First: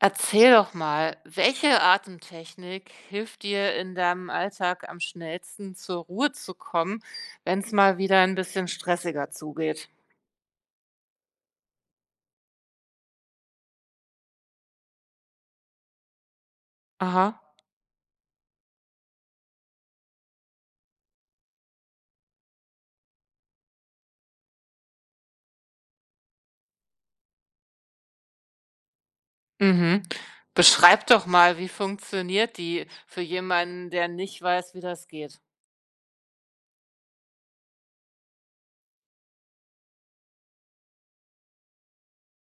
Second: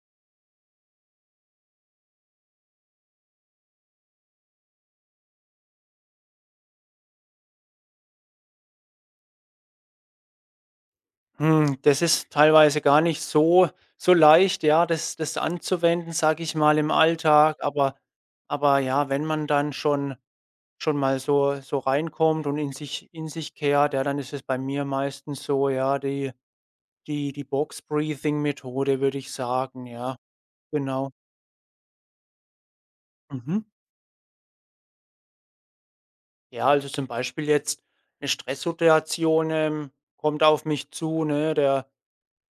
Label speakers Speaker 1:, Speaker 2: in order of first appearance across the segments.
Speaker 1: Erzähl doch mal, welche Atemtechnik hilft dir in deinem Alltag am schnellsten zur Ruhe zu kommen, wenn es mal wieder ein bisschen stressiger zugeht?
Speaker 2: Das ist teilweise gar nicht so leicht, ja, das anzuwenden, sage ich mal, im
Speaker 1: Aha,
Speaker 2: Alltag, aber ja, wenn man dann schon mal so reinkommt und in sich kehrt, ja, dann ist es bei mir meistens so, ja, die Box-Breathing-Methode, würde ich sagen,
Speaker 1: mhm.
Speaker 2: ja,
Speaker 1: Beschreib
Speaker 2: genau.
Speaker 1: doch mal, wie funktioniert die für
Speaker 2: Mhm.
Speaker 1: jemanden, der nicht weiß, wie das geht?
Speaker 2: Ja, also zum Beispiel jetzt eine Stresssituation kommt auf mich zu, ne? Der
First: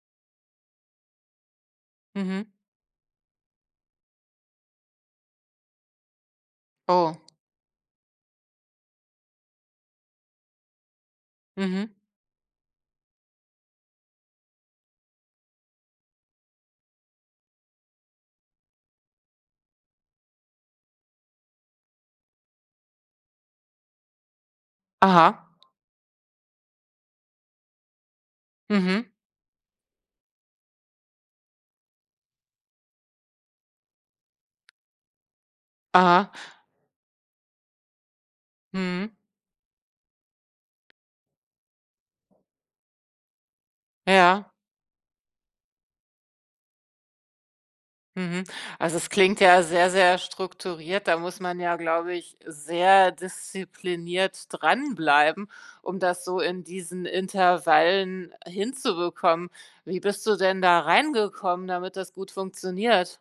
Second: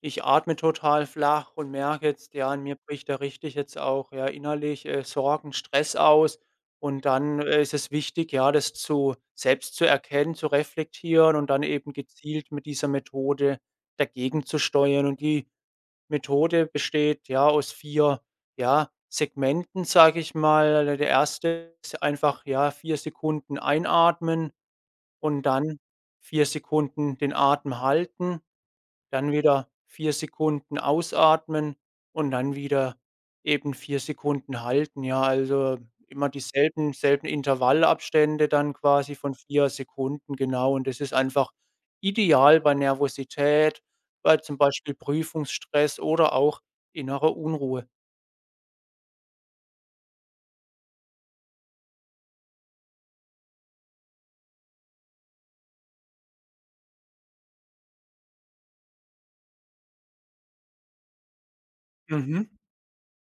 Speaker 2: Ich atme total flach und merke jetzt, ja,
Speaker 1: Mhm.
Speaker 2: an mir bricht da richtig jetzt auch, ja, innerlich, Sorgen, Stress aus. Und
Speaker 1: Oh.
Speaker 2: dann, ist es wichtig, ja, das zu selbst zu erkennen, zu reflektieren und dann eben
Speaker 1: Mhm.
Speaker 2: gezielt mit dieser Methode dagegen zu steuern. Und die Methode besteht, ja, aus 4 ja, Segmenten, sage ich mal. Also, der erste ist einfach, ja, 4 Sekunden einatmen und
Speaker 1: Aha.
Speaker 2: dann 4 Sekunden den Atem halten.
Speaker 1: Mhm.
Speaker 2: Dann wieder 4 Sekunden ausatmen und dann wieder eben 4 Sekunden halten, ja. Also, immer
Speaker 1: Aha.
Speaker 2: dieselben selben Intervallabstände dann
Speaker 1: Mhm.
Speaker 2: quasi von 4 Sekunden, genau. Und das ist einfach ideal bei Nervosität, bei
Speaker 1: Ja.
Speaker 2: zum Beispiel Prüfungsstress oder auch innerer Unruhe.
Speaker 1: Mhm. Also, es klingt ja sehr, sehr strukturiert. Da muss man ja, glaube ich, sehr diszipliniert dranbleiben, um das so in diesen Intervallen hinzubekommen. Wie bist du denn da reingekommen, damit das gut
Speaker 2: Mhm.
Speaker 1: funktioniert?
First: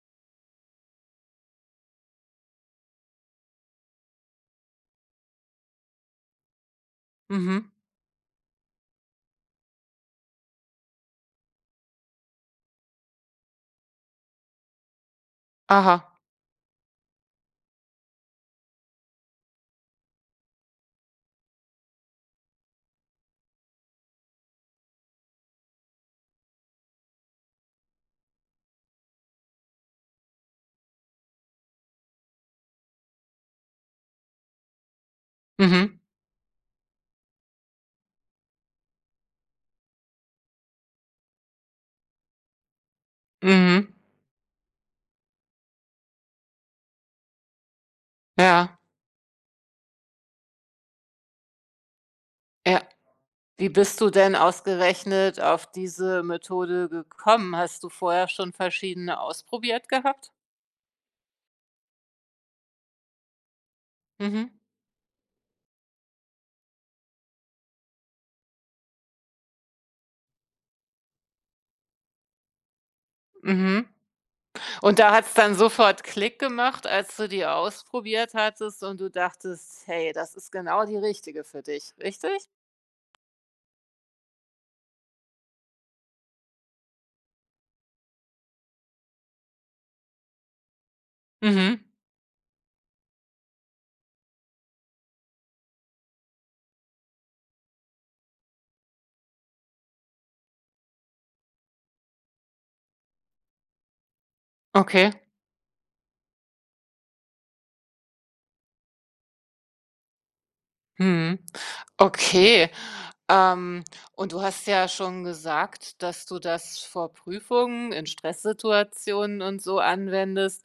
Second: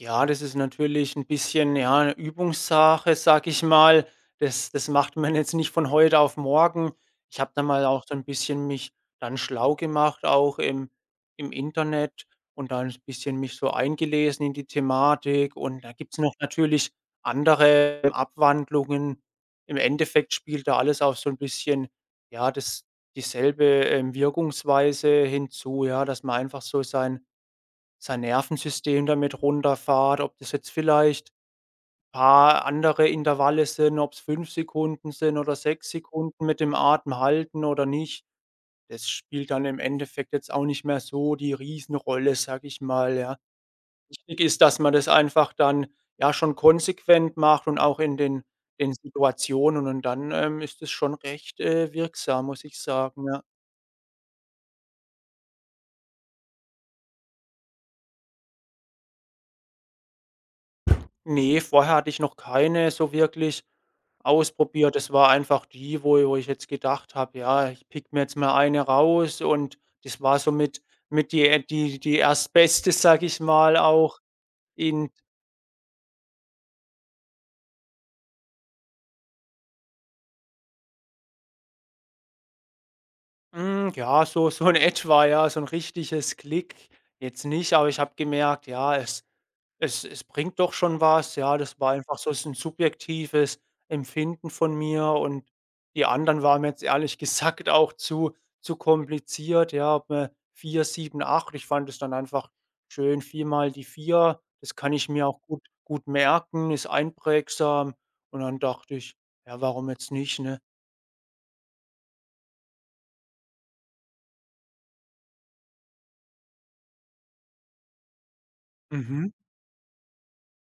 Speaker 2: Ja, das ist natürlich ein bisschen, ja, 'ne Übungssache, sag ich mal. Das macht man jetzt nicht von heute auf morgen. Ich habe da
Speaker 1: Mhm.
Speaker 2: mal auch so ein bisschen mich dann schlau gemacht, auch im Internet und dann ein bisschen mich so eingelesen in die Thematik. Und da
Speaker 1: Aha.
Speaker 2: gibt's noch natürlich andere Abwandlungen. Im Endeffekt spielt da alles auf so ein bisschen, ja, das dieselbe Wirkungsweise hinzu, ja, dass man einfach so sein Nervensystem damit runterfahrt, ob das jetzt vielleicht paar andere Intervalle sind, ob es 5 Sekunden sind oder sechs
Speaker 1: Mhm.
Speaker 2: Sekunden mit dem Atem halten oder nicht. Das spielt dann im Endeffekt jetzt auch nicht mehr so die Riesenrolle, sag ich mal, ja.
Speaker 1: Mhm.
Speaker 2: Wichtig ist, dass man das einfach dann, ja, schon konsequent macht und auch in den
Speaker 1: Ja.
Speaker 2: den Situationen und dann ist es schon recht, wirksam, muss ich
Speaker 1: Ja.
Speaker 2: sagen, ja.
Speaker 1: Wie bist du denn ausgerechnet auf diese Methode gekommen? Hast du vorher schon verschiedene ausprobiert gehabt?
Speaker 2: Ne, vorher hatte ich noch keine so wirklich
Speaker 1: Mhm.
Speaker 2: ausprobiert. Das war einfach die, wo ich jetzt gedacht habe: „Ja, ich pick mir jetzt mal eine raus“, und das war so mit die, die Erstbeste, sag ich mal,
Speaker 1: Mhm.
Speaker 2: auch
Speaker 1: Und
Speaker 2: in.
Speaker 1: da hat's dann sofort Klick gemacht, als du die ausprobiert hattest und du dachtest: „Hey, das ist genau die Richtige für dich“, richtig?
Speaker 2: Hm, ja, so in etwa, ja, so ein richtiges Klick jetzt nicht, aber ich habe gemerkt, ja, es bringt doch schon was. Ja, das
Speaker 1: Mhm.
Speaker 2: war einfach so ein subjektives Empfinden von mir und die anderen waren mir jetzt ehrlich gesagt auch zu kompliziert, ja, ob man 4, 7, 8 ich fand es dann einfach schön, 4 mal die vier, das kann ich
Speaker 1: Okay.
Speaker 2: mir auch gut merken, ist einprägsam und dann dachte ich: „Ja, warum jetzt nicht“, ne?
Speaker 1: Mhm. Okay. Ähm, und du hast ja schon gesagt, dass du das vor Prüfungen, in
Speaker 2: Mhm,
Speaker 1: Stresssituationen und so anwendest.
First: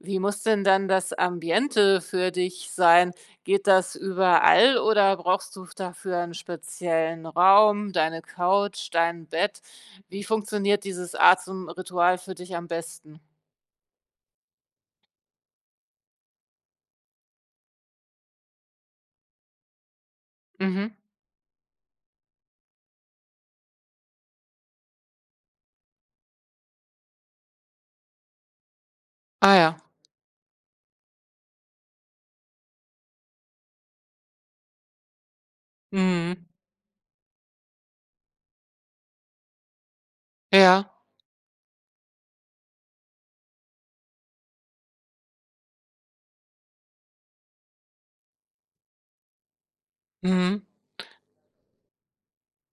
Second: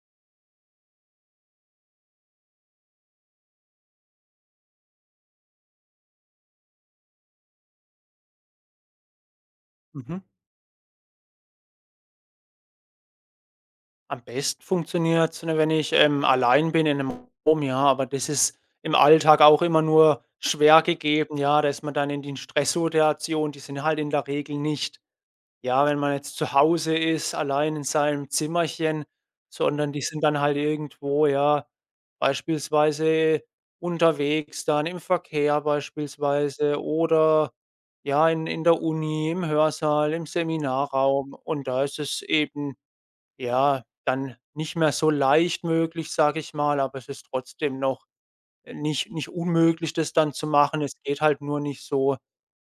Speaker 1: Wie muss denn dann das Ambiente für dich sein? Geht das überall oder brauchst du dafür einen speziellen Raum, deine Couch, dein Bett?
Speaker 2: mhm.
Speaker 1: Wie funktioniert dieses Atemritual für dich am besten?
Speaker 2: Am besten funktioniert es, wenn ich allein bin in einem Raum, ja, aber das ist im Alltag auch immer nur schwer
Speaker 1: Mhm.
Speaker 2: gegeben, ja. Da ist man dann in den Stresssituationen, die sind halt in der Regel nicht ja, wenn man jetzt zu Hause ist, allein in seinem Zimmerchen,
Speaker 1: Ah ja.
Speaker 2: sondern die sind dann halt irgendwo, ja, beispielsweise unterwegs dann im Verkehr
Speaker 1: Mhm.
Speaker 2: beispielsweise oder, ja, in der Uni, im Hörsaal, im
Speaker 1: Ja.
Speaker 2: Seminarraum, und da ist es eben ja, dann nicht mehr so leicht möglich, sage ich mal, aber es ist trotzdem noch nicht unmöglich, das dann zu
Speaker 1: Mhm.
Speaker 2: machen. Es geht halt nur nicht so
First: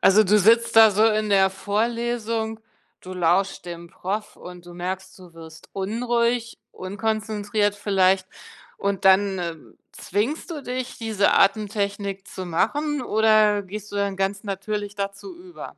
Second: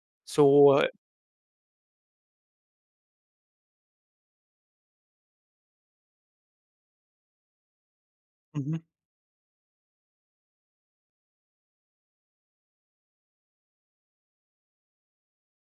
Speaker 1: Also, du sitzt
Speaker 2: so äh,
Speaker 1: da so in der Vorlesung, du lauschst dem Prof und du merkst, du wirst unruhig, unkonzentriert vielleicht
Speaker 2: mhm.
Speaker 1: und dann, zwingst du dich, diese Atemtechnik zu machen oder gehst du dann ganz natürlich dazu über?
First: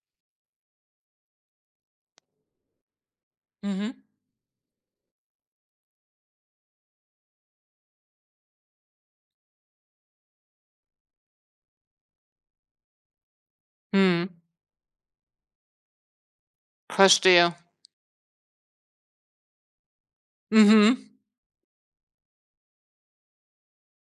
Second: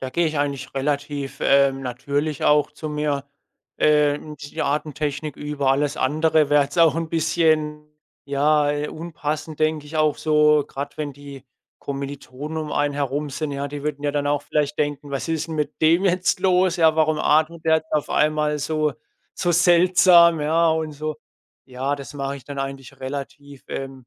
Speaker 2: Da gehe ich eigentlich relativ natürlich auch zu mir,
Speaker 1: Mhm.
Speaker 2: und die Atemtechnik über. Alles andere wäre jetzt auch ein bisschen, ja, unpassend, denke ich auch so, gerade wenn die Kommilitonen um einen herum sind, ja, die würden ja dann
Speaker 1: Mhm.
Speaker 2: auch vielleicht denken: „Was ist 'n mit dem jetzt los? Ja, warum
Speaker 1: Verstehe.
Speaker 2: atmet der jetzt auf einmal so seltsam?“ Ja, und
Speaker 1: Mhm.
Speaker 2: so. Ja, das mache ich dann eigentlich relativ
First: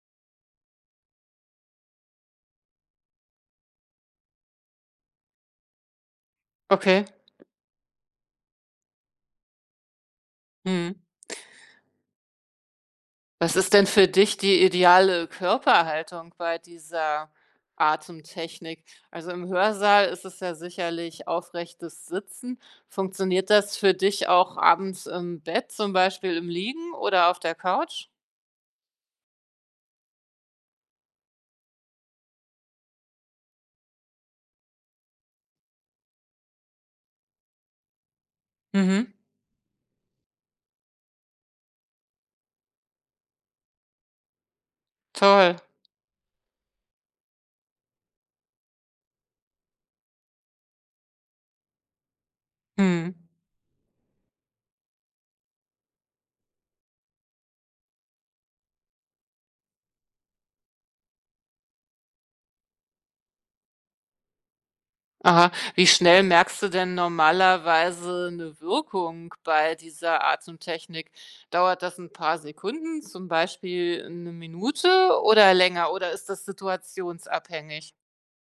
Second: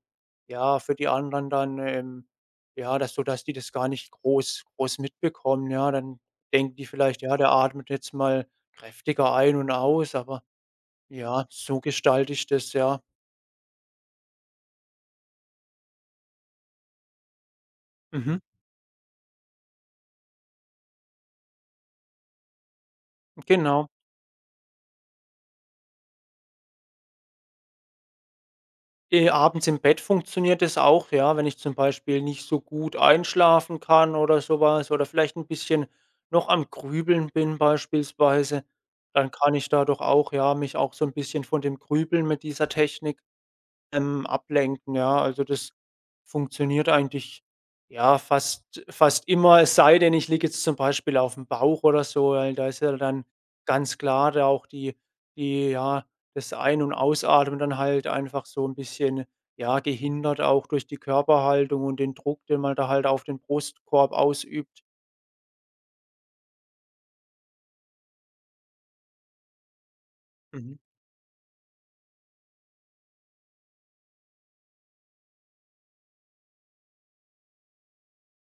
Speaker 2: ja, für die anderen dann, ja, dass so dass die das gar nicht groß mitbekommen, ja. Dann denken die
Speaker 1: Okay.
Speaker 2: vielleicht: „Ja, der atmet jetzt mal kräftiger ein und aus“, aber
Speaker 1: Mhm.
Speaker 2: ja, so gestalte ich das, ja.
Speaker 1: Was ist denn für dich die ideale Körperhaltung bei dieser
Speaker 2: Mhm,
Speaker 1: Atemtechnik? Also, im Hörsaal ist es ja sicherlich aufrechtes Sitzen. Funktioniert das
Speaker 2: genau.
Speaker 1: für dich auch abends im Bett, zum Beispiel im Liegen oder auf der Couch?
Speaker 2: Abends im Bett funktioniert das auch, ja, wenn ich zum Beispiel nicht so gut einschlafen kann oder sowas oder vielleicht ein bisschen noch am Grübeln bin beispielsweise,
Speaker 1: Mhm,
Speaker 2: dann kann ich da doch auch ja, mich auch so ein bisschen von dem Grübeln mit dieser Technik ablenken, ja. Also,
Speaker 1: toll.
Speaker 2: das funktioniert eigentlich, ja, fast immer, es sei denn, ich liege jetzt zum Beispiel auf dem Bauch oder so, weil da ist ja
Speaker 1: Mhm.
Speaker 2: dann ganz klar da auch die die ja, das Ein- und Ausatmen dann halt einfach so ein bisschen, ja, gehindert auch durch die Körperhaltung und den Druck, den man da halt auf den Brustkorb ausübt.
Speaker 1: Aha. Wie schnell merkst du denn normalerweise eine Wirkung bei dieser
Speaker 2: Mhm.
Speaker 1: Atemtechnik? Dauert das ein paar Sekunden, zum Beispiel eine Minute oder länger, oder ist das situationsabhängig?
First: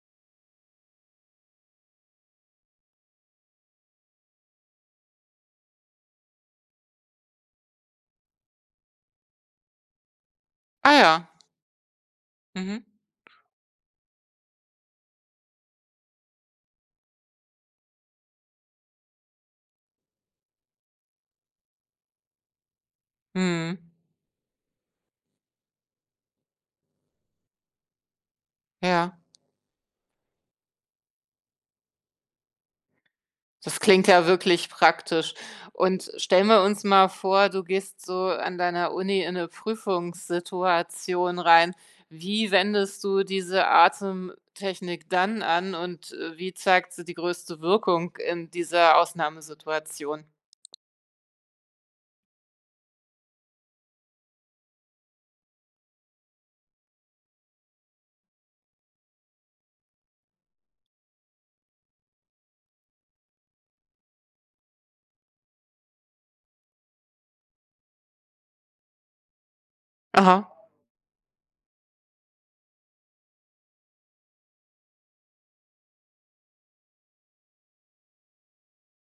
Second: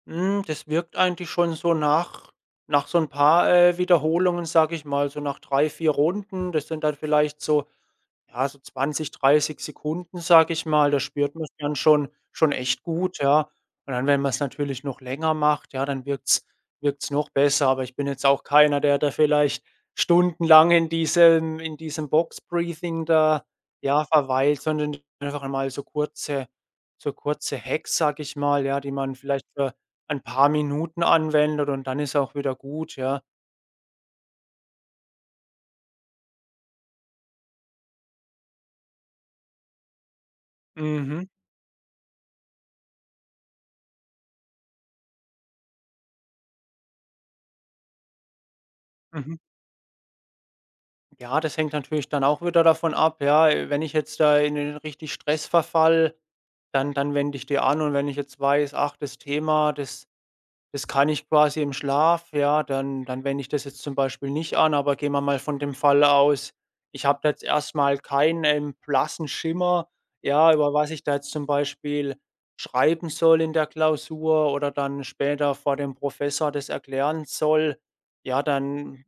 Speaker 2: Hm, das wirkt eigentlich schon so nach nach so ein paar Wiederholungen, sage ich mal, so nach 3 4 Runden. Das sind dann vielleicht so ja, so 20 30 Sekunden, sage ich mal.
Speaker 1: Ah
Speaker 2: Da
Speaker 1: ja.
Speaker 2: spürt man's dann schon echt
Speaker 1: Mhm.
Speaker 2: gut, ja. Und dann, wenn man es natürlich noch länger macht, ja, dann wirkt es wirkt's wirkt's noch besser. Aber ich bin jetzt auch keiner, der da vielleicht stundenlang in diesem Box-Breathing da,
Speaker 1: Mhm.
Speaker 2: ja, verweilt, sondern einfach mal so kurze Hacks, sage ich mal, ja, die man
Speaker 1: Ja,
Speaker 2: vielleicht für ein paar Minuten anwendet, und dann ist auch wieder gut, ja.
Speaker 1: das klingt ja wirklich praktisch. Und stellen wir uns mal vor, du gehst so an deiner Uni in eine
Speaker 2: Mhm,
Speaker 1: Prüfungssituation rein. Wie wendest du diese Atemtechnik dann an und, wie zeigt sie die größte Wirkung in dieser
Speaker 2: mhm.
Speaker 1: Ausnahmesituation?
Speaker 2: Ja, das hängt natürlich dann auch wieder davon ab, ja, wenn ich jetzt da in den richtig Stress verfalle, dann wende ich die an, und wenn ich jetzt weiß: „Ach, das Thema, das das kann ich quasi im Schlaf“, ja, dann wende ich das jetzt zum Beispiel nicht an, aber gehen wir mal von dem Fall aus, ich habe da jetzt erstmal keinen blassen Schimmer,
Speaker 1: Aha.
Speaker 2: ja, über was ich da jetzt zum Beispiel schreiben soll in der Klausur oder dann später vor dem Professor das erklären soll. Ja, dann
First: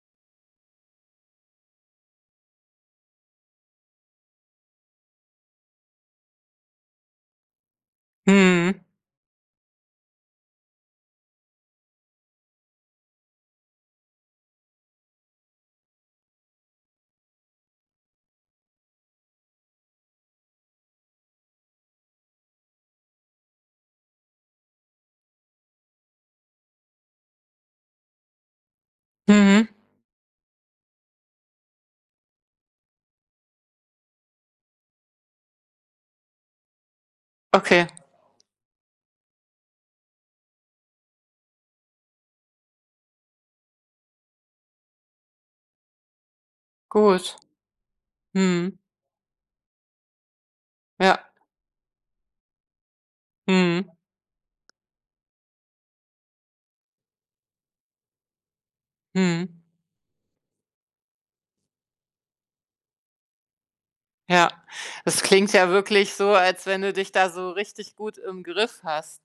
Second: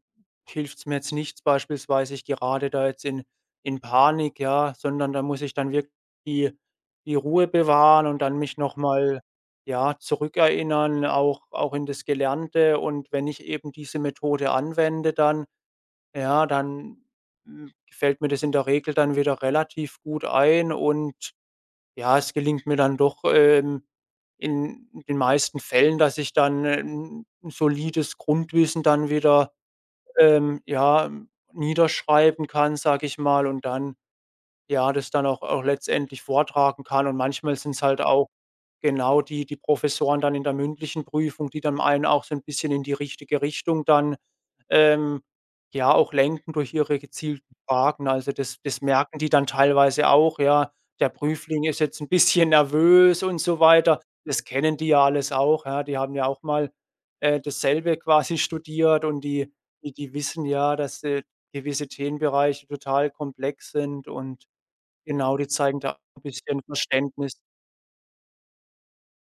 Speaker 2: hilft's mir jetzt nichts beispielsweise, ich gerate da jetzt in Panik, ja, sondern da muss ich dann wirklich die die Ruhe bewahren und dann mich noch
Speaker 1: Mhm.
Speaker 2: mal ja, zurückerinnern, auch in das Gelernte, und wenn ich eben diese Methode anwende dann, ja, dann, hm, fällt mir das in der Regel dann wieder relativ gut ein, und ja, es gelingt mir dann doch in den meisten Fällen, dass ich dann 'n 'n solides Grundwissen dann wieder
Speaker 1: Mhm.
Speaker 2: ja, niederschreiben kann, sage ich mal, und dann, ja, das dann auch letztendlich vortragen kann, und manchmal sind's
Speaker 1: Okay,
Speaker 2: halt auch genau, die Professoren dann in der mündlichen Prüfung, die dann einen auch so ein bisschen in die richtige Richtung dann, ähm, ja, auch lenken durch ihre
Speaker 1: gut.
Speaker 2: gezielten Fragen. Also, das
Speaker 1: Mhm.
Speaker 2: das merken die dann teilweise auch, ja. Der
Speaker 1: Ja.
Speaker 2: Prüfling ist jetzt ein bisschen nervös und so
Speaker 1: Mhm.
Speaker 2: weiter. Das kennen die ja alles auch, ja. Die haben ja auch mal, dasselbe quasi studiert, und die
Speaker 1: Mhm.
Speaker 2: die wissen ja, dass, gewisse Themenbereiche total komplex sind und
Speaker 1: Ja, das
Speaker 2: genau, die
Speaker 1: klingt ja
Speaker 2: zeigen da
Speaker 1: wirklich
Speaker 2: ein
Speaker 1: so,
Speaker 2: bisschen
Speaker 1: als wenn du dich da
Speaker 2: Verständnis.
Speaker 1: so richtig gut im Griff hast.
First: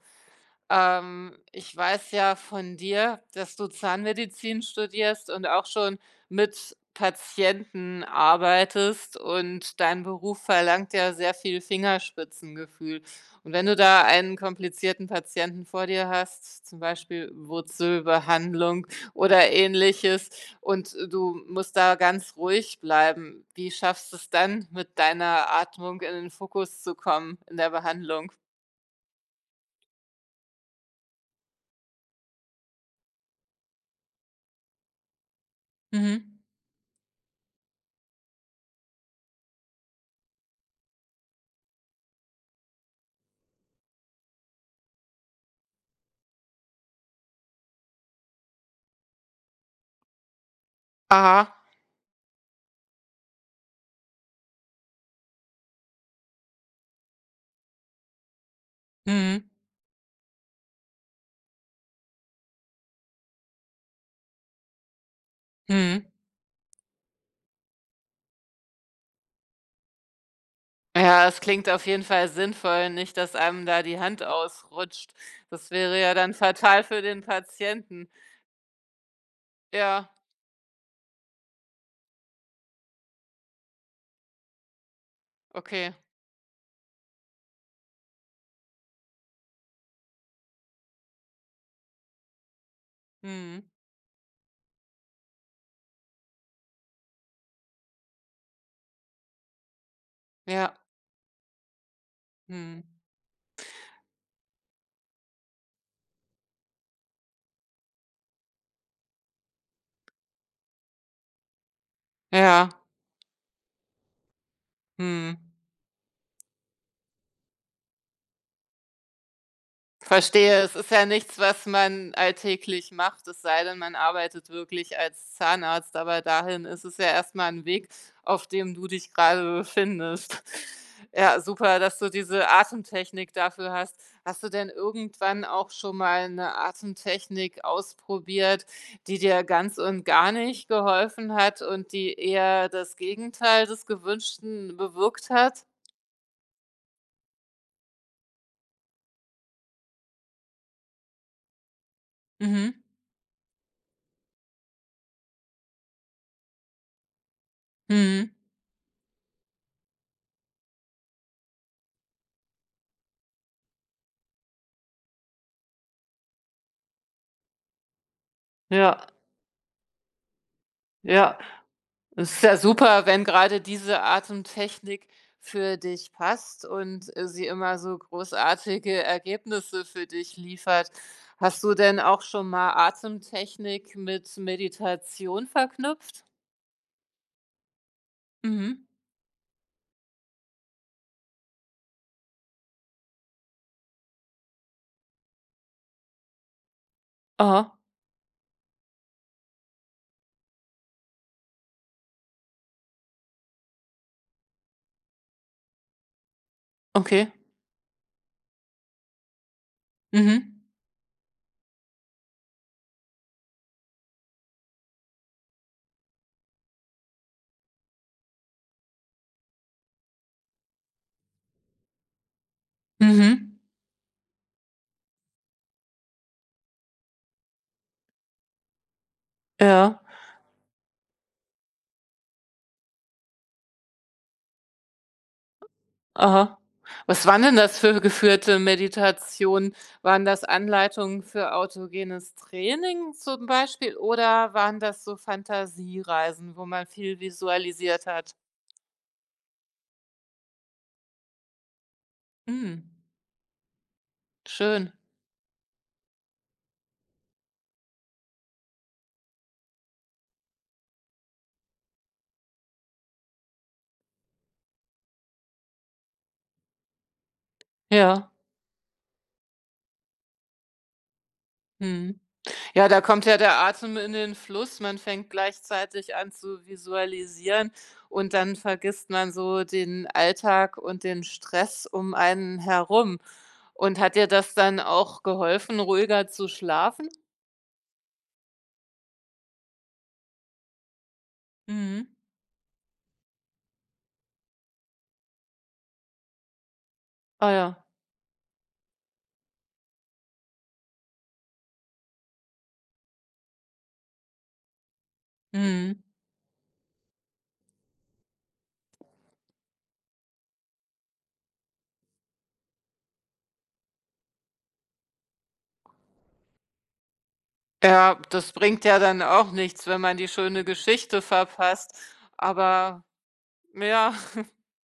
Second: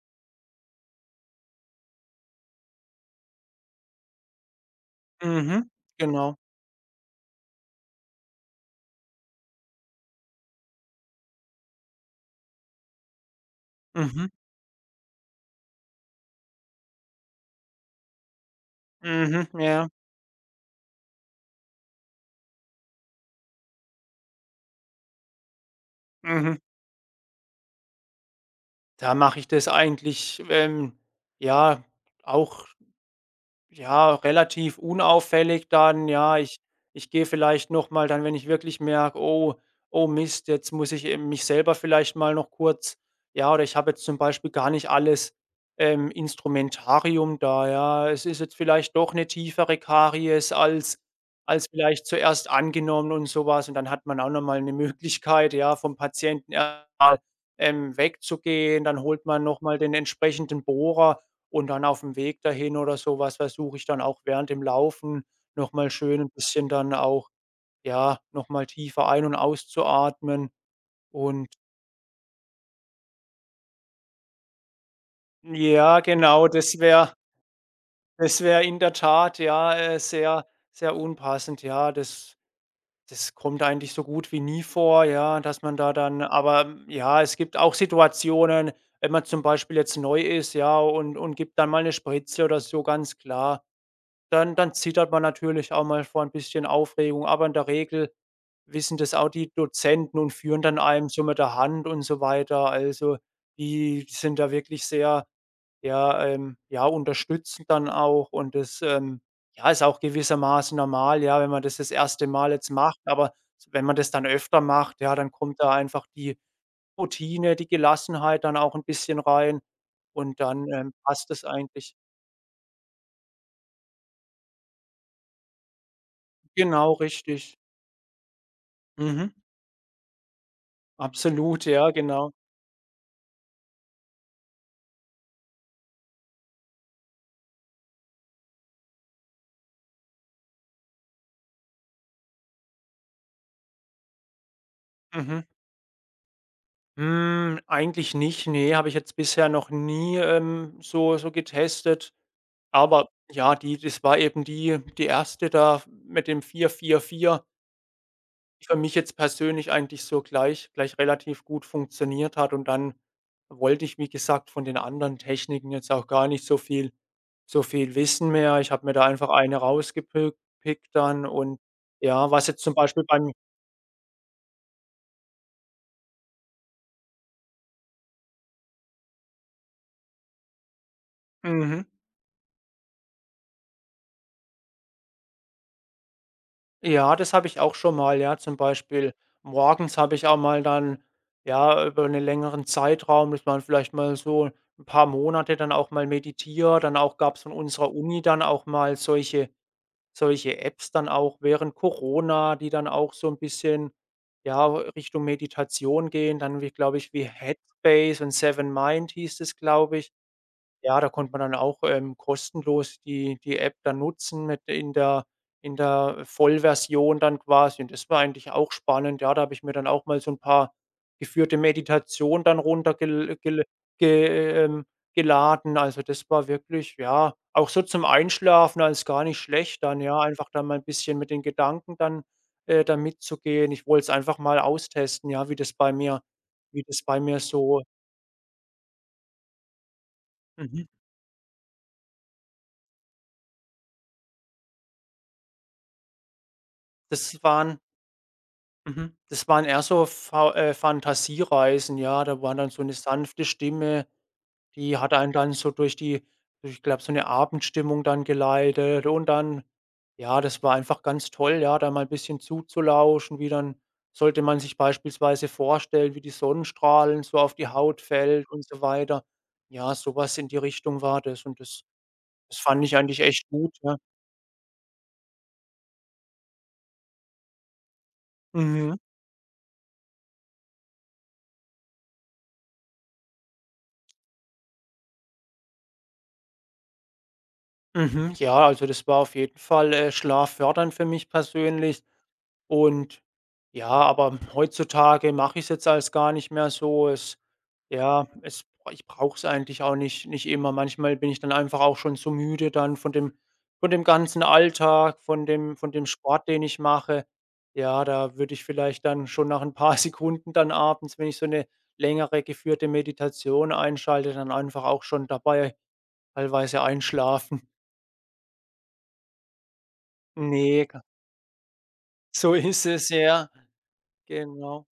Speaker 1: Ich weiß ja von dir, dass du Zahnmedizin studierst und auch
Speaker 2: Mhm,
Speaker 1: schon
Speaker 2: genau.
Speaker 1: mit Patienten arbeitest und dein Beruf verlangt ja sehr viel Fingerspitzengefühl. Und wenn du da
Speaker 2: Mhm,
Speaker 1: einen komplizierten Patienten vor dir hast, zum Beispiel Wurzelbehandlung
Speaker 2: mhm,
Speaker 1: oder
Speaker 2: ja,
Speaker 1: ähnliches, und du musst da ganz ruhig bleiben, wie schaffst du es dann, mit deiner Atmung in den
Speaker 2: mhm.
Speaker 1: Fokus zu kommen in der Behandlung?
Speaker 2: Da mache ich das eigentlich ja, auch ja, relativ unauffällig dann, ja.
Speaker 1: Mhm.
Speaker 2: Ich gehe vielleicht noch mal dann, wenn ich wirklich merke: „Oh, oh Mist, jetzt muss ich eben mich selber vielleicht mal noch kurz“, ja, oder ich habe jetzt zum Beispiel gar nicht alles Instrumentarium da, ja. Es ist jetzt vielleicht doch eine tiefere Karies als
Speaker 1: Aha.
Speaker 2: als vielleicht zuerst angenommen und sowas. Und dann hat man auch noch mal 'ne Möglichkeit, ja, vom Patienten erstmal wegzugehen. Dann holt man
Speaker 1: Mhm.
Speaker 2: noch mal den entsprechenden Bohrer. Und dann auf dem Weg dahin oder sowas, was versuche ich dann auch während dem Laufen noch mal
Speaker 1: Mhm.
Speaker 2: schön ein bisschen dann auch, ja, noch mal tiefer ein und auszuatmen.
Speaker 1: Ja, es
Speaker 2: Und
Speaker 1: klingt auf jeden Fall sinnvoll, nicht, dass einem da die Hand ausrutscht. Das wäre
Speaker 2: ja,
Speaker 1: ja dann
Speaker 2: genau,
Speaker 1: fatal für den Patienten.
Speaker 2: das wäre in der Tat, ja,
Speaker 1: Ja,
Speaker 2: sehr, sehr unpassend. Ja, das kommt eigentlich so gut wie nie vor, ja, dass man da
Speaker 1: okay.
Speaker 2: dann aber ja, es gibt auch Situationen, wenn man zum Beispiel jetzt neu ist, ja, und gibt dann mal eine Spritze oder so, ganz
Speaker 1: Mhm.
Speaker 2: klar. Dann zittert man natürlich auch mal vor ein bisschen Aufregung, aber in der Regel wissen das auch die Dozenten und führen
Speaker 1: Ja.
Speaker 2: dann einem so mit der Hand und so weiter.
Speaker 1: Mhm.
Speaker 2: Also, die sind da wirklich sehr, ja ja, unterstützend dann auch, und das ja, ist auch gewissermaßen normal, ja, wenn man das erste Mal
Speaker 1: Ja.
Speaker 2: jetzt macht, aber wenn man das dann öfter macht, ja, dann
Speaker 1: Mhm.
Speaker 2: kommt da einfach die Routine, die Gelassenheit dann auch ein bisschen rein und
Speaker 1: Verstehe,
Speaker 2: dann
Speaker 1: es ist ja
Speaker 2: passt
Speaker 1: nichts,
Speaker 2: es
Speaker 1: was
Speaker 2: eigentlich.
Speaker 1: man alltäglich macht, es sei denn, man arbeitet wirklich als Zahnarzt, aber dahin ist
Speaker 2: Genau,
Speaker 1: es ja erst mal
Speaker 2: richtig.
Speaker 1: 'n Weg, auf dem du dich
Speaker 2: Mhm.
Speaker 1: grade befindest. Ja,
Speaker 2: Absolut,
Speaker 1: super,
Speaker 2: ja,
Speaker 1: dass du
Speaker 2: genau.
Speaker 1: diese Atemtechnik dafür hast. Hast du denn irgendwann auch schon mal 'ne Atemtechnik ausprobiert, die dir ganz und gar nicht geholfen hat und die eher das Gegenteil des Gewünschten bewirkt
Speaker 2: Mhm.
Speaker 1: hat?
Speaker 2: Hm, eigentlich nicht, ne, habe ich jetzt bisher noch nie so getestet.
Speaker 1: Mhm.
Speaker 2: Aber ja, die das war eben die erste da mit dem 4 4 4,
Speaker 1: Mhm.
Speaker 2: die für mich jetzt persönlich eigentlich so gleich relativ gut funktioniert hat. Und dann wollte ich, wie gesagt, von den anderen Techniken jetzt auch gar nicht so viel wissen mehr. Ich habe mir da
Speaker 1: Ja,
Speaker 2: einfach eine rausgepö pickt dann
Speaker 1: ja.
Speaker 2: und ja,
Speaker 1: Es ist
Speaker 2: was
Speaker 1: ja
Speaker 2: jetzt zum
Speaker 1: super,
Speaker 2: Beispiel
Speaker 1: wenn
Speaker 2: beim
Speaker 1: gerade diese Atemtechnik für dich passt und, sie immer so großartige Ergebnisse für dich liefert. Hast du
Speaker 2: mhm.
Speaker 1: denn auch schon mal Atemtechnik mit Meditation verknüpft?
Speaker 2: Ja, das habe ich auch schon mal, ja. Zum
Speaker 1: Mhm.
Speaker 2: Beispiel morgens habe ich auch mal dann, ja, über einen längeren Zeitraum, das waren vielleicht mal so ein paar Monate, dann auch mal meditiert. Dann auch gab's von
Speaker 1: Aha,
Speaker 2: unserer Uni dann auch mal solche Apps dann auch während Corona, die dann auch so ein bisschen, ja, Richtung Meditation gehen. Dann wie glaube ich, wie
Speaker 1: okay.
Speaker 2: Headspace und Seven Mind hieß es glaube ich.
Speaker 1: Mhm.
Speaker 2: Ja, da konnte man dann auch kostenlos die App dann nutzen mit in der Vollversion dann quasi, und das war eigentlich auch spannend. Ja, da habe ich mir dann auch mal so ein paar geführte Meditationen dann runtergeladen.
Speaker 1: Mhm.
Speaker 2: Ge ähm, geladen. Also, das war wirklich ja, auch so zum Einschlafen als gar nicht schlecht
Speaker 1: Ja.
Speaker 2: dann, ja, einfach dann mal 'n bisschen mit den Gedanken dann, da mitzugehen. Ich wollte es einfach mal austesten, ja,
Speaker 1: Aha.
Speaker 2: wie das bei
Speaker 1: Was
Speaker 2: mir
Speaker 1: waren denn das
Speaker 2: so
Speaker 1: für geführte Meditationen? Waren das
Speaker 2: mhm,
Speaker 1: Anleitungen für autogenes Training zum Beispiel oder waren das so Fantasiereisen, wo man viel
Speaker 2: das waren.
Speaker 1: visualisiert hat?
Speaker 2: Mhm. Das waren eher so Fa Fantasiereisen, ja. Da war dann
Speaker 1: Hm,
Speaker 2: so 'ne sanfte Stimme,
Speaker 1: schön.
Speaker 2: die hat einen dann so durch ich glaube, so 'ne Abendstimmung dann geleitet, und dann ja, das war einfach ganz toll, ja, da mal 'n bisschen zuzulauschen, wie dann sollte man sich beispielsweise vorstellen, wie die Sonnenstrahlen so auf die Haut
Speaker 1: Ja.
Speaker 2: fällt und so weiter. Ja, so was in die Richtung war das, und das
Speaker 1: Mhm.
Speaker 2: das fand
Speaker 1: Ja,
Speaker 2: ich
Speaker 1: da
Speaker 2: eigentlich
Speaker 1: kommt ja
Speaker 2: echt
Speaker 1: der
Speaker 2: gut, ja.
Speaker 1: Atem in den Fluss. Man fängt gleichzeitig an zu visualisieren und dann
Speaker 2: Mhm,
Speaker 1: vergisst man so den Alltag und den Stress um einen herum. Und hat dir das dann auch geholfen, ruhiger zu schlafen?
Speaker 2: mhm. Ja, also das war auf jeden Fall, schlaffördernd für mich persönlich.
Speaker 1: Mhm.
Speaker 2: Und ja, aber heutzutage mache ich es jetzt als gar nicht mehr so. Es
Speaker 1: Ah ja.
Speaker 2: ja, es ich brauche es eigentlich auch nicht immer. Manchmal bin ich dann einfach auch schon so müde dann von dem ganzen Alltag, von dem von
Speaker 1: Mhm.
Speaker 2: dem Sport, den ich mache. Ja, da würde ich vielleicht dann schon nach ein paar Sekunden dann abends, wenn ich so eine längere geführte Meditation einschalte, dann einfach auch schon dabei teilweise einschlafen.
Speaker 1: Ja, das bringt ja dann auch nichts, wenn man die schöne
Speaker 2: Ne,
Speaker 1: Geschichte verpasst.
Speaker 2: so ist
Speaker 1: Aber
Speaker 2: es, ja,
Speaker 1: ja,
Speaker 2: genau.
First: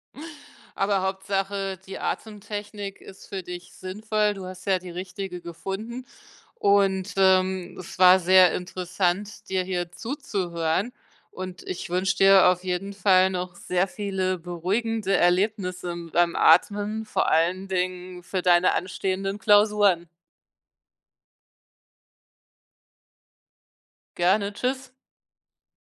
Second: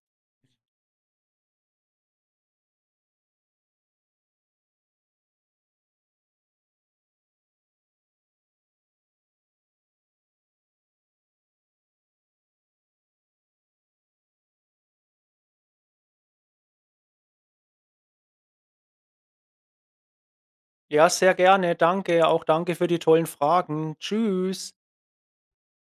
Speaker 1: aber Hauptsache, die Atemtechnik ist für dich sinnvoll. Du hast ja die richtige gefunden. Und es war sehr interessant, dir hier zuzuhören. Und ich wünsche dir auf jeden Fall noch sehr viele beruhigende Erlebnisse beim Atmen, vor allen Dingen für deine anstehenden Klausuren.
Speaker 2: Ja, sehr gerne. Danke. Auch danke für die tollen Fragen.
Speaker 1: Gerne,
Speaker 2: Tschüss.
Speaker 1: tschüss.